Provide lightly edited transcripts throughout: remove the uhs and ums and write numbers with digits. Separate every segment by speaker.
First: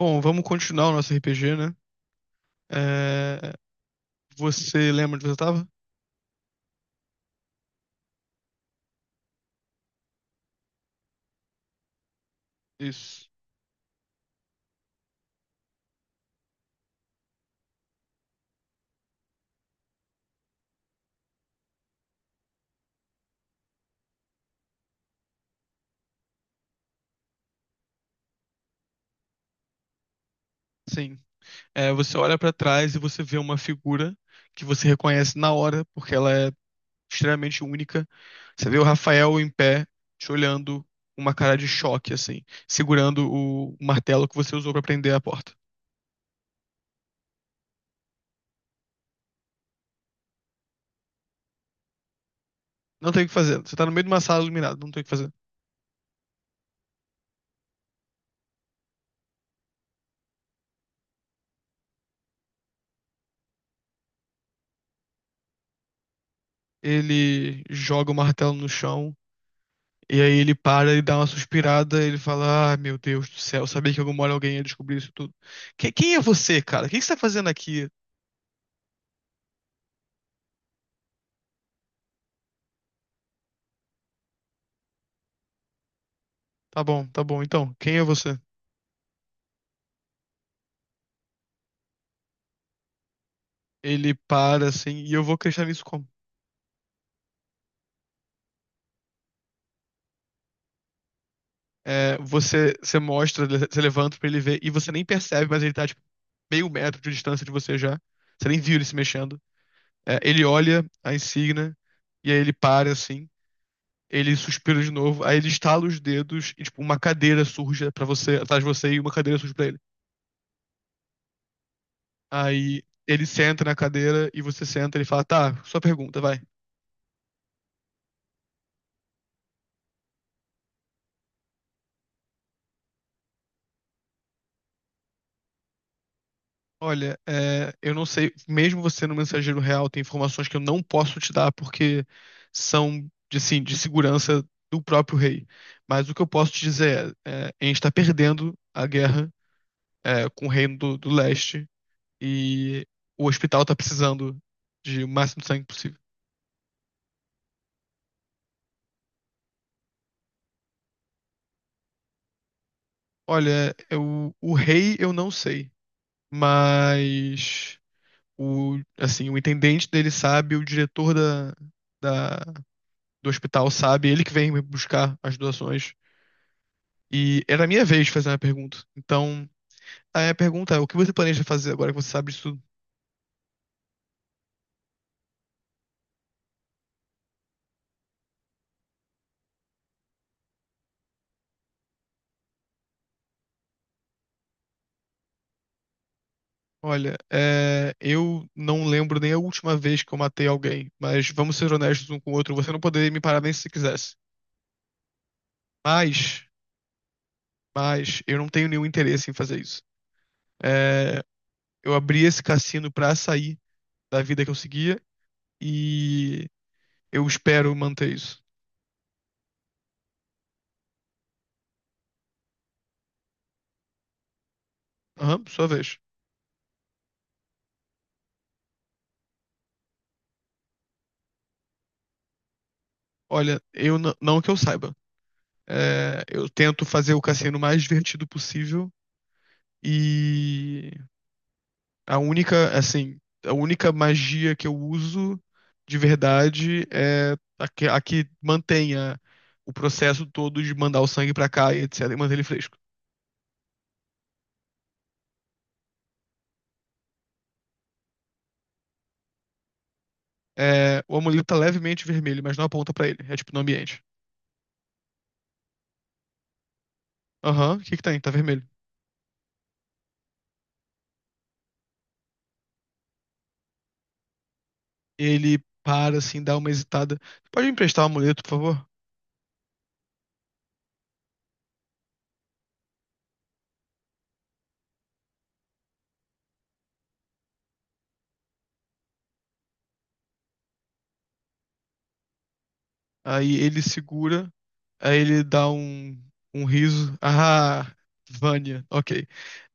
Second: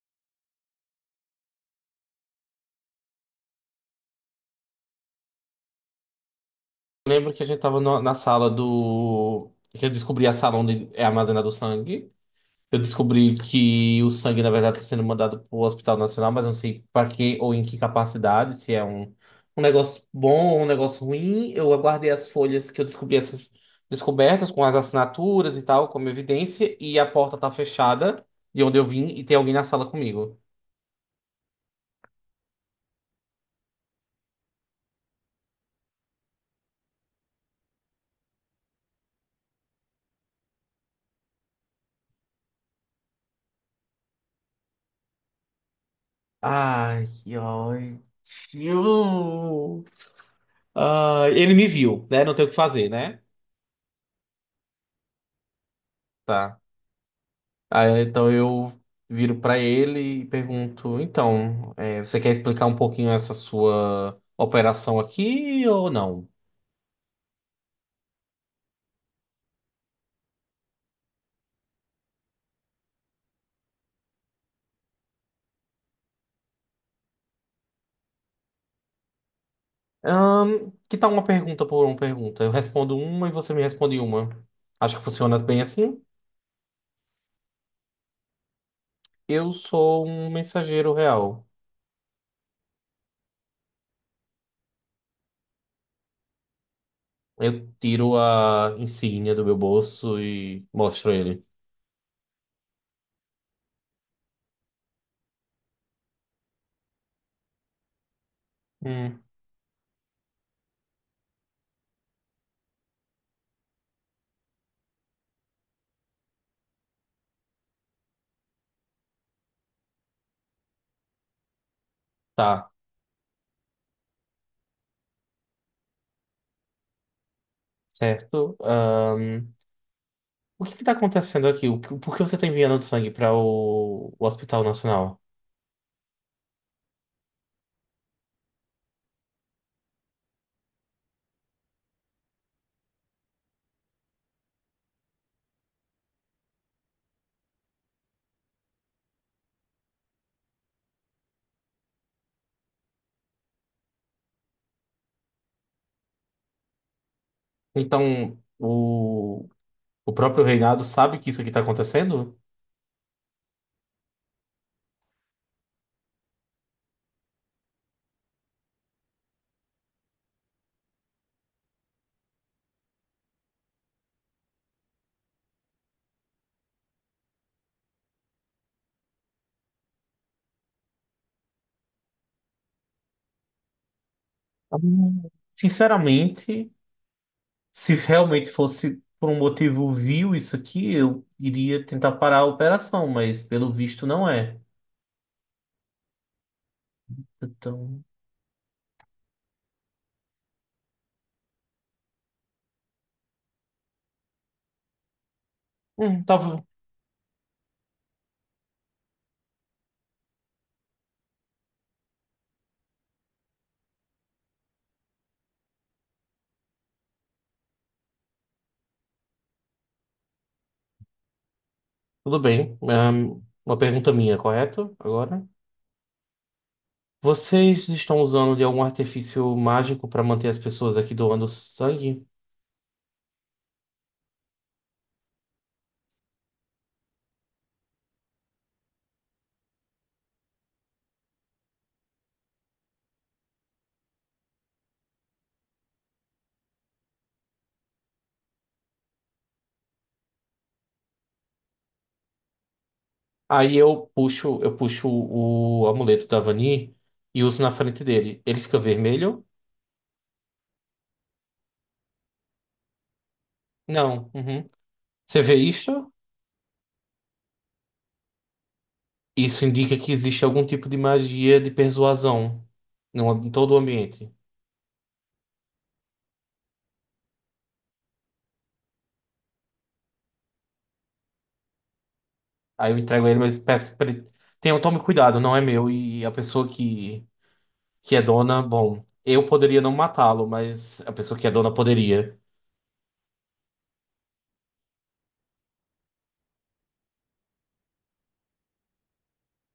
Speaker 1: Bom, vamos continuar o nosso RPG, né? É, Você lembra onde você estava?
Speaker 2: Eu lembro que a gente tava na sala do. Que eu descobri a sala onde é armazenado o sangue. Eu
Speaker 1: Isso.
Speaker 2: descobri que o sangue, na verdade, está sendo mandado para o Hospital Nacional, mas não sei para que ou em que capacidade, se é um negócio bom ou um negócio ruim. Eu aguardei as folhas que eu descobri essas descobertas com as assinaturas e tal, como evidência, e a porta tá fechada de onde eu vim e tem alguém na sala comigo.
Speaker 1: Sim. Você olha pra trás e você vê uma figura que você reconhece na hora, porque ela é extremamente única. Você vê o Rafael em pé, te olhando, uma cara de choque, assim, segurando o martelo que você usou pra prender a porta.
Speaker 2: Ai, que ódio. Ai, ele me viu, né? Não tem o que fazer,
Speaker 1: Não
Speaker 2: né?
Speaker 1: tem o que fazer. Você tá no meio de uma sala iluminada, não tem o que fazer.
Speaker 2: Tá. Aí, então eu viro para ele e pergunto: então, você quer explicar um pouquinho essa sua operação aqui ou não?
Speaker 1: Ele joga o martelo no chão. E aí ele para e dá uma suspirada, ele fala: Ah, meu Deus do céu, eu sabia que em alguma hora alguém ia descobrir isso tudo. Quem é você, cara? O que que você tá fazendo aqui?
Speaker 2: Que tal uma pergunta por uma pergunta? Eu respondo uma e você me responde uma. Acho que funciona bem assim.
Speaker 1: Tá bom, então, quem é você?
Speaker 2: Eu sou um mensageiro real.
Speaker 1: Ele para assim, e eu vou acreditar nisso como?
Speaker 2: Eu tiro a insígnia do meu bolso e mostro ele.
Speaker 1: É, você, você mostra, você levanta pra ele ver, e você nem percebe, mas ele tá tipo meio metro de distância de você já. Você nem viu ele se
Speaker 2: Hum,
Speaker 1: mexendo. É, ele olha a insígnia, e aí ele para assim, ele suspira de novo, aí ele estala os dedos, e tipo, uma cadeira surge pra você, atrás de você, e uma cadeira surge pra ele.
Speaker 2: tá,
Speaker 1: Aí ele senta na cadeira e você senta, ele fala, tá, sua pergunta, vai.
Speaker 2: certo. O que que tá acontecendo aqui? Por que você tá enviando sangue para o Hospital Nacional?
Speaker 1: Olha, é, eu não sei, mesmo você no mensageiro real, tem informações que eu não posso te dar porque são, de, assim, de segurança do próprio rei. Mas o que eu posso te dizer é, a gente está perdendo a guerra é, com o reino do leste e o hospital está precisando de o máximo de sangue possível.
Speaker 2: Então, o próprio reinado sabe que isso aqui está acontecendo?
Speaker 1: Olha, eu, o rei eu não sei, mas o, assim, o intendente dele sabe, o diretor da- do hospital sabe, ele que vem me buscar as doações. E era a minha vez de fazer uma pergunta. Então, a pergunta é: o que você planeja fazer agora que você sabe disso tudo?
Speaker 2: Hum, Sinceramente, se realmente fosse por um motivo vil isso aqui, eu iria tentar parar a operação, mas pelo visto não é.
Speaker 1: Olha, é,
Speaker 2: Então,
Speaker 1: eu não lembro nem a última vez que eu matei alguém, mas vamos ser honestos um com o outro, você não poderia me parar nem se você quisesse.
Speaker 2: hum,
Speaker 1: Mas,
Speaker 2: tava-
Speaker 1: mas, eu não tenho nenhum interesse em fazer isso. É, eu abri esse cassino pra sair da vida que eu seguia e eu espero manter isso.
Speaker 2: tudo bem. Uma pergunta minha, correto?
Speaker 1: Aham,
Speaker 2: Agora.
Speaker 1: sua vez.
Speaker 2: Vocês estão usando de algum artifício mágico para manter as pessoas aqui doando sangue?
Speaker 1: Olha, eu não que eu saiba. É, eu tento fazer o cassino mais divertido possível e a única, assim, a única magia que eu uso de verdade é a que mantenha o processo todo de mandar o sangue pra cá e etc, e manter ele fresco.
Speaker 2: Aí eu puxo o amuleto da Vani e uso na frente dele. Ele fica vermelho?
Speaker 1: É, o amuleto tá levemente vermelho, mas não aponta pra ele. É tipo no ambiente.
Speaker 2: Não. Uhum. Você vê isso?
Speaker 1: Aham, o que que tem? Tá vermelho.
Speaker 2: Isso indica que existe algum tipo de magia de persuasão no, em todo o ambiente.
Speaker 1: Ele para, assim, dá uma hesitada. Pode me emprestar o amuleto, por favor?
Speaker 2: Aí eu entrego ele, mas peço pra ele. Tome cuidado, não é meu. E a pessoa que é dona, bom, eu poderia não matá-lo, mas a pessoa que é dona poderia.
Speaker 1: Aí ele segura, aí ele dá um riso. Ah, Vânia, ok.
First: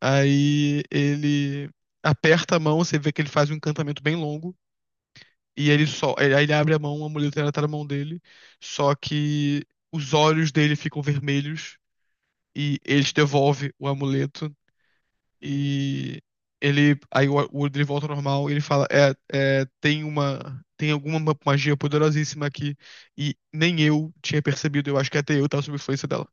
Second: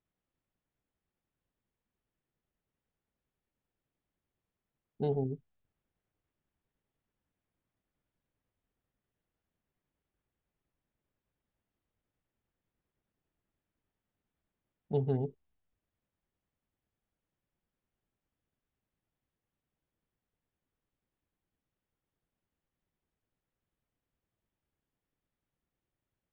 Speaker 1: Aí ele aperta a mão, você vê que ele faz um encantamento bem longo,
Speaker 2: Uhum,
Speaker 1: e ele só, aí ele abre a mão, a mulher tá na mão dele, só que os olhos dele ficam vermelhos e ele te devolve o amuleto
Speaker 2: uhum.
Speaker 1: e ele. Aí o Woodley volta ao normal e ele fala: É, é, tem uma. Tem alguma magia poderosíssima aqui. E nem eu tinha percebido. Eu acho que até eu tava sob influência dela.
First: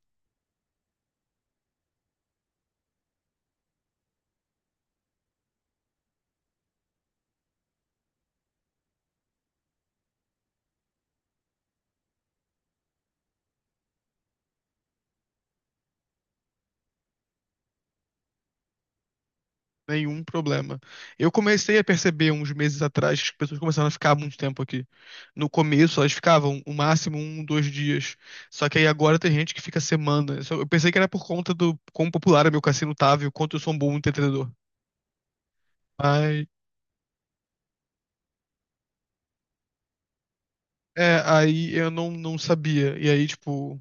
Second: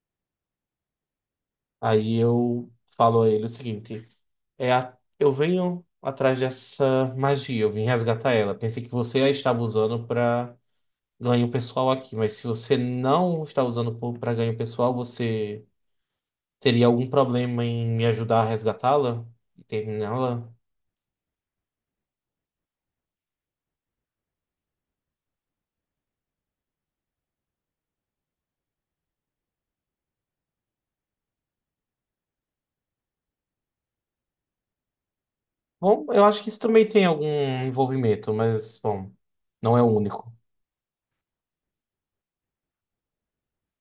Speaker 2: Aí eu falo a ele o seguinte. Eu venho atrás dessa magia, eu vim resgatar ela. Pensei que você a estava usando para ganho pessoal aqui, mas se você não está usando para ganho pessoal, você teria algum problema em me ajudar a resgatá-la e
Speaker 1: Nenhum
Speaker 2: terminá-la?
Speaker 1: problema. Eu comecei a perceber uns meses atrás que as pessoas começaram a ficar muito tempo aqui. No começo, elas ficavam o máximo um, dois dias. Só que aí agora tem gente que fica semanas. Eu pensei que era por conta do quão popular é meu cassino tava e o quanto eu sou um bom entendedor.
Speaker 2: Bom, eu acho
Speaker 1: Mas,
Speaker 2: que isso também tem algum envolvimento, mas, bom, não é o único.
Speaker 1: é, aí eu não sabia. E aí, tipo,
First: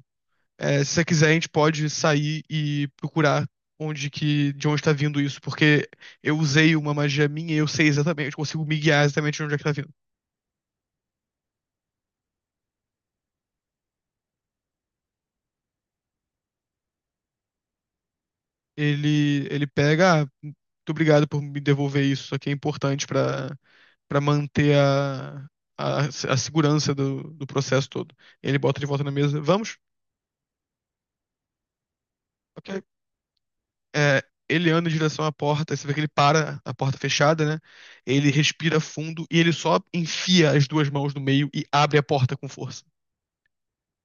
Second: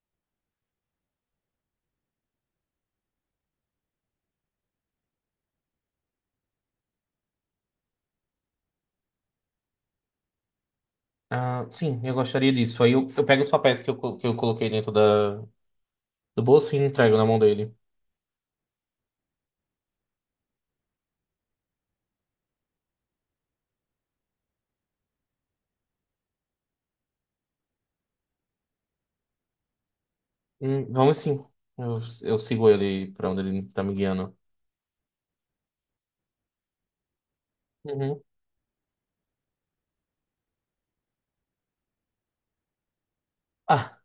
Speaker 1: é, se você quiser, a gente pode sair e procurar onde que, de onde está vindo isso, porque eu usei uma magia minha e eu sei exatamente, eu consigo me guiar exatamente de onde é que tá vindo.
Speaker 2: Ah, sim, eu gostaria disso. Aí eu pego os papéis que eu coloquei dentro do bolso e entrego na mão dele.
Speaker 1: Ele pega, ah, muito obrigado por me devolver isso, isso aqui é importante para manter a, a segurança do processo todo. Ele bota de volta na mesa, vamos?
Speaker 2: Vamos sim. Eu sigo
Speaker 1: Ok.
Speaker 2: ele para onde ele está me
Speaker 1: É,
Speaker 2: guiando.
Speaker 1: ele anda em direção à porta, você vê que ele para a porta fechada, né?
Speaker 2: Uhum.
Speaker 1: Ele respira fundo e ele só enfia as duas mãos no meio e abre a porta com força.
Speaker 2: Ah,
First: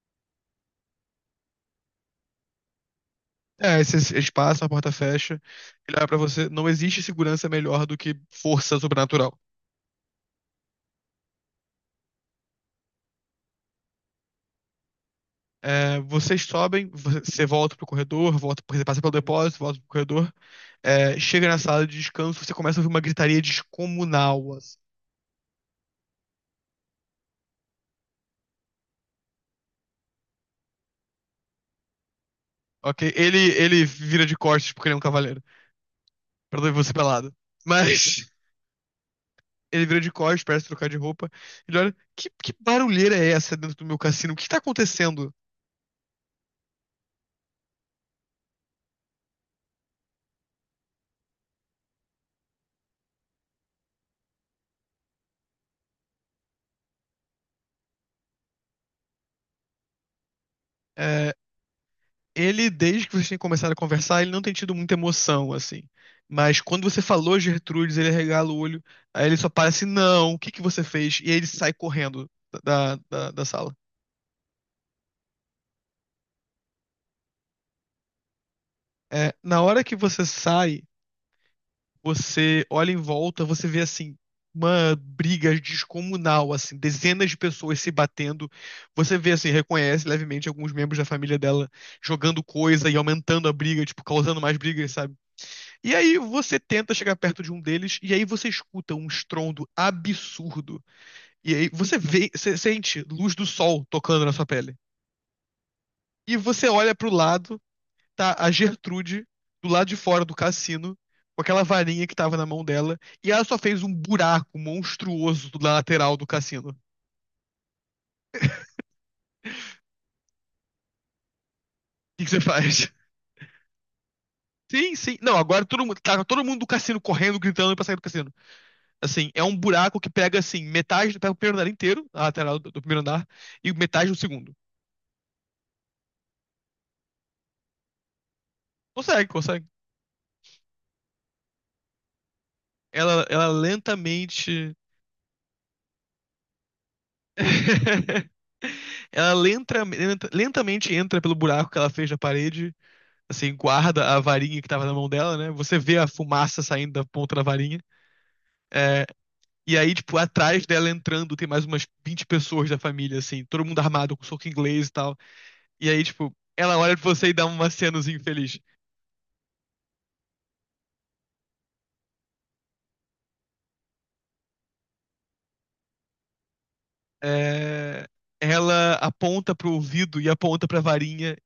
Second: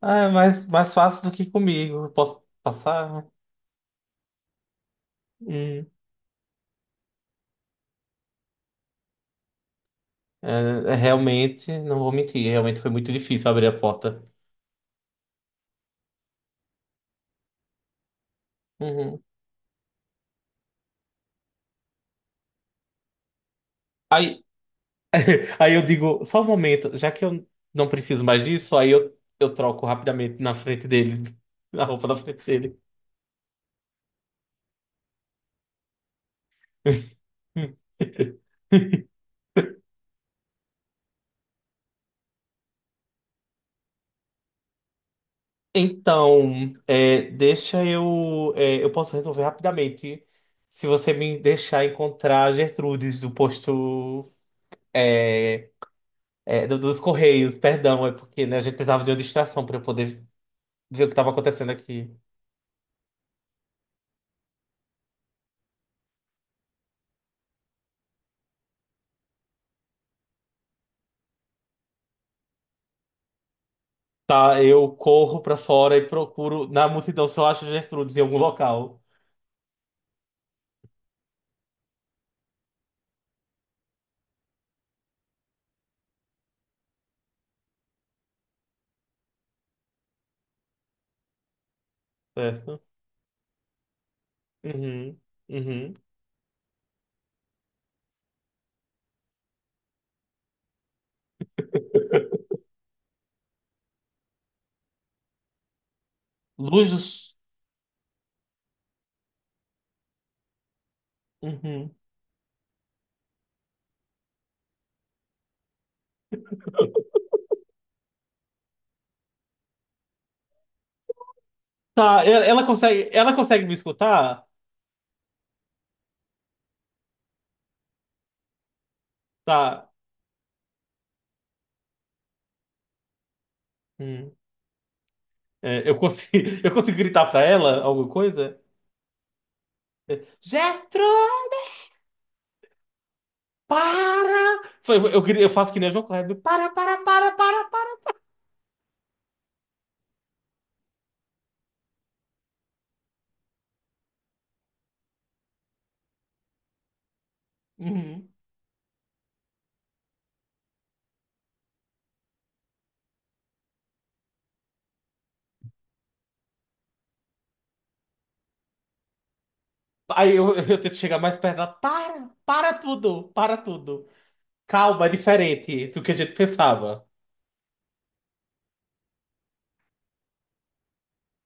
Speaker 2: ah, é mais fácil do que comigo. Posso passar?
Speaker 1: É, esse espaço, a porta fecha,
Speaker 2: Hum.
Speaker 1: ele olha pra você. Não existe segurança melhor do que força sobrenatural.
Speaker 2: É, realmente, não vou mentir, realmente foi muito difícil abrir a porta.
Speaker 1: É, vocês sobem, você volta pro corredor, volta, você passa pelo
Speaker 2: Uhum.
Speaker 1: depósito, volta pro corredor, é, chega na sala de descanso, você começa a ouvir uma gritaria
Speaker 2: Aí,
Speaker 1: descomunal, assim,
Speaker 2: aí eu digo, só um momento, já que eu não preciso mais disso, aí eu troco rapidamente na roupa da frente dele.
Speaker 1: ok? Ele vira de costas porque ele é um cavaleiro, pra não ver você pelado. Mas. Ele vira de costas, parece trocar de roupa. Ele olha, que barulheira é essa dentro do meu cassino? O que está acontecendo?
Speaker 2: Então, deixa eu. Eu posso resolver rapidamente se você me deixar encontrar a Gertrudes do posto. é, Dos Correios, perdão, é porque né, a gente precisava de uma distração para eu poder ver o que estava
Speaker 1: É,
Speaker 2: acontecendo aqui.
Speaker 1: ele, desde que vocês têm começado a conversar, ele não tem tido muita emoção, assim. Mas quando você falou Gertrudes, ele regala o olho. Aí ele só para assim, não, o que que você fez? E aí ele sai correndo da sala.
Speaker 2: Tá, eu corro para fora e procuro na multidão se eu acho Gertrudes em algum local,
Speaker 1: É, na hora que você sai, você olha em volta, você vê assim uma briga descomunal, assim, dezenas de pessoas se batendo. Você vê assim, reconhece levemente alguns membros da família dela jogando
Speaker 2: certo?
Speaker 1: coisa e aumentando a briga, tipo, causando mais brigas, sabe?
Speaker 2: Uhum,
Speaker 1: E
Speaker 2: uhum.
Speaker 1: aí você tenta chegar perto de um deles e aí você escuta um estrondo absurdo. E aí você vê, você sente luz do sol tocando na sua pele. E você
Speaker 2: Luz
Speaker 1: olha pro
Speaker 2: dos...
Speaker 1: lado, tá a Gertrude do lado de fora do cassino, com aquela
Speaker 2: Uhum.
Speaker 1: varinha que tava na mão dela, e ela só fez um buraco monstruoso na lateral do cassino. O
Speaker 2: Tá,
Speaker 1: que que você
Speaker 2: ela
Speaker 1: faz?
Speaker 2: consegue, ela consegue me escutar?
Speaker 1: Sim, sim. Não, agora todo mundo, tá todo mundo do cassino correndo, gritando pra sair do cassino. Assim, é um
Speaker 2: Tá.
Speaker 1: buraco que pega, assim, metade, pega o primeiro andar inteiro, a lateral do primeiro andar, e metade do
Speaker 2: Uhum.
Speaker 1: segundo.
Speaker 2: Eu consigo, eu consigo gritar para ela alguma coisa?
Speaker 1: Consegue, consegue.
Speaker 2: Gertrude,
Speaker 1: Ela
Speaker 2: para!
Speaker 1: lentamente.
Speaker 2: Eu faço que nem o João Kleber. Para, para, para, para, para.
Speaker 1: Ela lentamente entra pelo buraco que ela fez na parede assim, guarda a varinha que tava na mão dela, né? Você vê a fumaça saindo da ponta da varinha.
Speaker 2: Uhum.
Speaker 1: É, e aí, tipo, atrás dela entrando tem mais umas 20 pessoas da família, assim, todo mundo armado com soco inglês e tal. E aí, tipo, ela olha pra você e dá uma cenozinha infeliz.
Speaker 2: Aí eu, eu tento chegar mais perto dela. Para, para tudo, para tudo. Calma, é diferente do que a gente pensava.
Speaker 1: É, ela aponta pro ouvido e aponta pra varinha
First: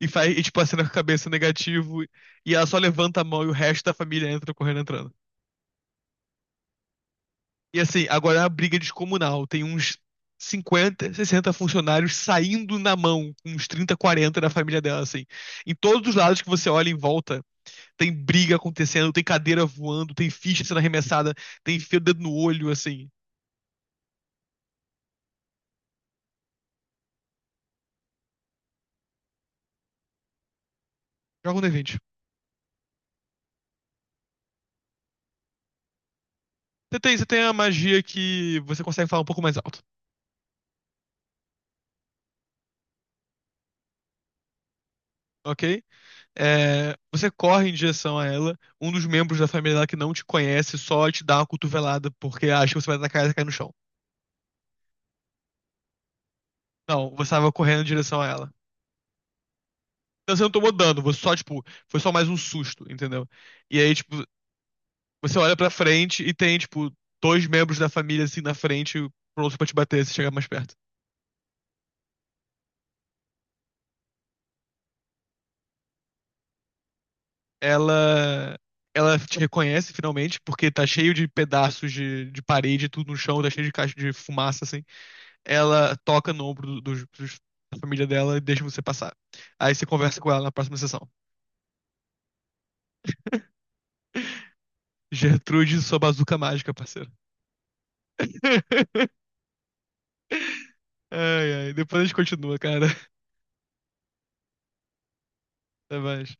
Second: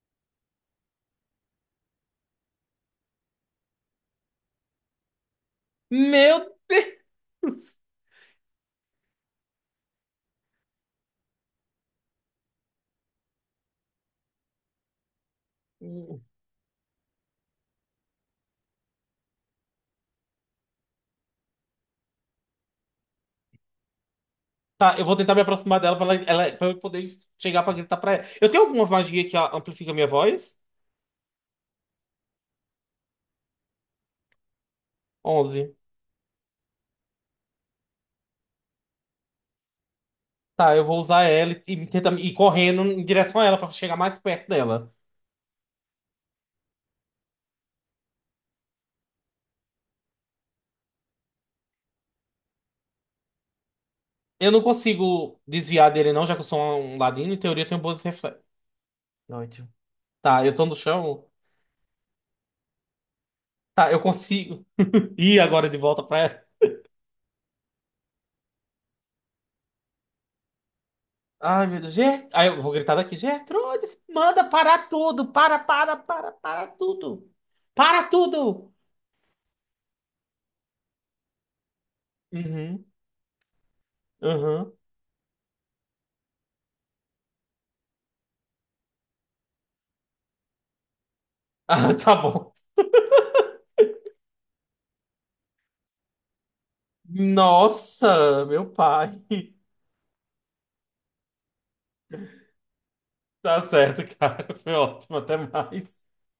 Speaker 1: e faz, e, tipo, acena com a cabeça negativo. E ela só levanta a mão e o resto da família entra correndo entrando.
Speaker 2: Meu Deus.
Speaker 1: E assim, agora é uma briga descomunal. Tem uns 50, 60 funcionários saindo na mão, com uns 30, 40 da família dela, assim. Em todos os lados que você olha em volta, tem briga acontecendo, tem cadeira voando, tem ficha sendo arremessada, tem fio o dedo no olho, assim.
Speaker 2: Tá, eu vou tentar me aproximar dela pra eu poder chegar pra gritar pra ela. Eu tenho alguma magia que amplifica a minha voz?
Speaker 1: Joga um D20.
Speaker 2: 11.
Speaker 1: Você tem a magia que você consegue falar um pouco mais alto,
Speaker 2: Tá, eu vou usar ela e tentar ir correndo em direção a ela pra chegar mais perto dela.
Speaker 1: ok? É, você corre em direção a ela, um dos membros da família dela que não te conhece só te dá uma cotovelada porque acha que você vai atacar e ela cai no chão.
Speaker 2: Eu não consigo desviar dele, não, já que eu sou um
Speaker 1: Não, você
Speaker 2: ladino. Em
Speaker 1: estava
Speaker 2: teoria, eu tenho
Speaker 1: correndo em
Speaker 2: bons
Speaker 1: direção a
Speaker 2: reflexos.
Speaker 1: ela.
Speaker 2: Noite.
Speaker 1: Você
Speaker 2: Tá,
Speaker 1: não
Speaker 2: eu tô
Speaker 1: tomou
Speaker 2: no
Speaker 1: dano, você
Speaker 2: chão.
Speaker 1: só, tipo, foi só mais um susto, entendeu? E
Speaker 2: Tá,
Speaker 1: aí,
Speaker 2: eu
Speaker 1: tipo,
Speaker 2: consigo
Speaker 1: você
Speaker 2: ir
Speaker 1: olha
Speaker 2: agora
Speaker 1: pra
Speaker 2: de volta pra
Speaker 1: frente e
Speaker 2: ela.
Speaker 1: tem, tipo, dois membros da família, assim, na frente, prontos pra te bater se chegar mais perto.
Speaker 2: Ai, meu Deus. Aí eu vou gritar daqui. Gertrudes, manda parar tudo. Para, para, para, para tudo. Para
Speaker 1: Ela.
Speaker 2: tudo.
Speaker 1: Ela te reconhece finalmente, porque tá cheio de pedaços de
Speaker 2: Uhum,
Speaker 1: parede, tudo no chão, tá cheio de caixa de fumaça,
Speaker 2: uhum.
Speaker 1: assim. Ela toca no ombro dos da família dela e deixa você passar. Aí você conversa com ela na próxima sessão.
Speaker 2: Ah, tá bom.
Speaker 1: Gertrude, sua bazuca mágica, parceiro.
Speaker 2: Nossa, meu pai.
Speaker 1: Ai, ai. Depois a gente continua, cara.
Speaker 2: Tá certo, cara. Foi ótimo. Até
Speaker 1: Até
Speaker 2: mais.
Speaker 1: mais.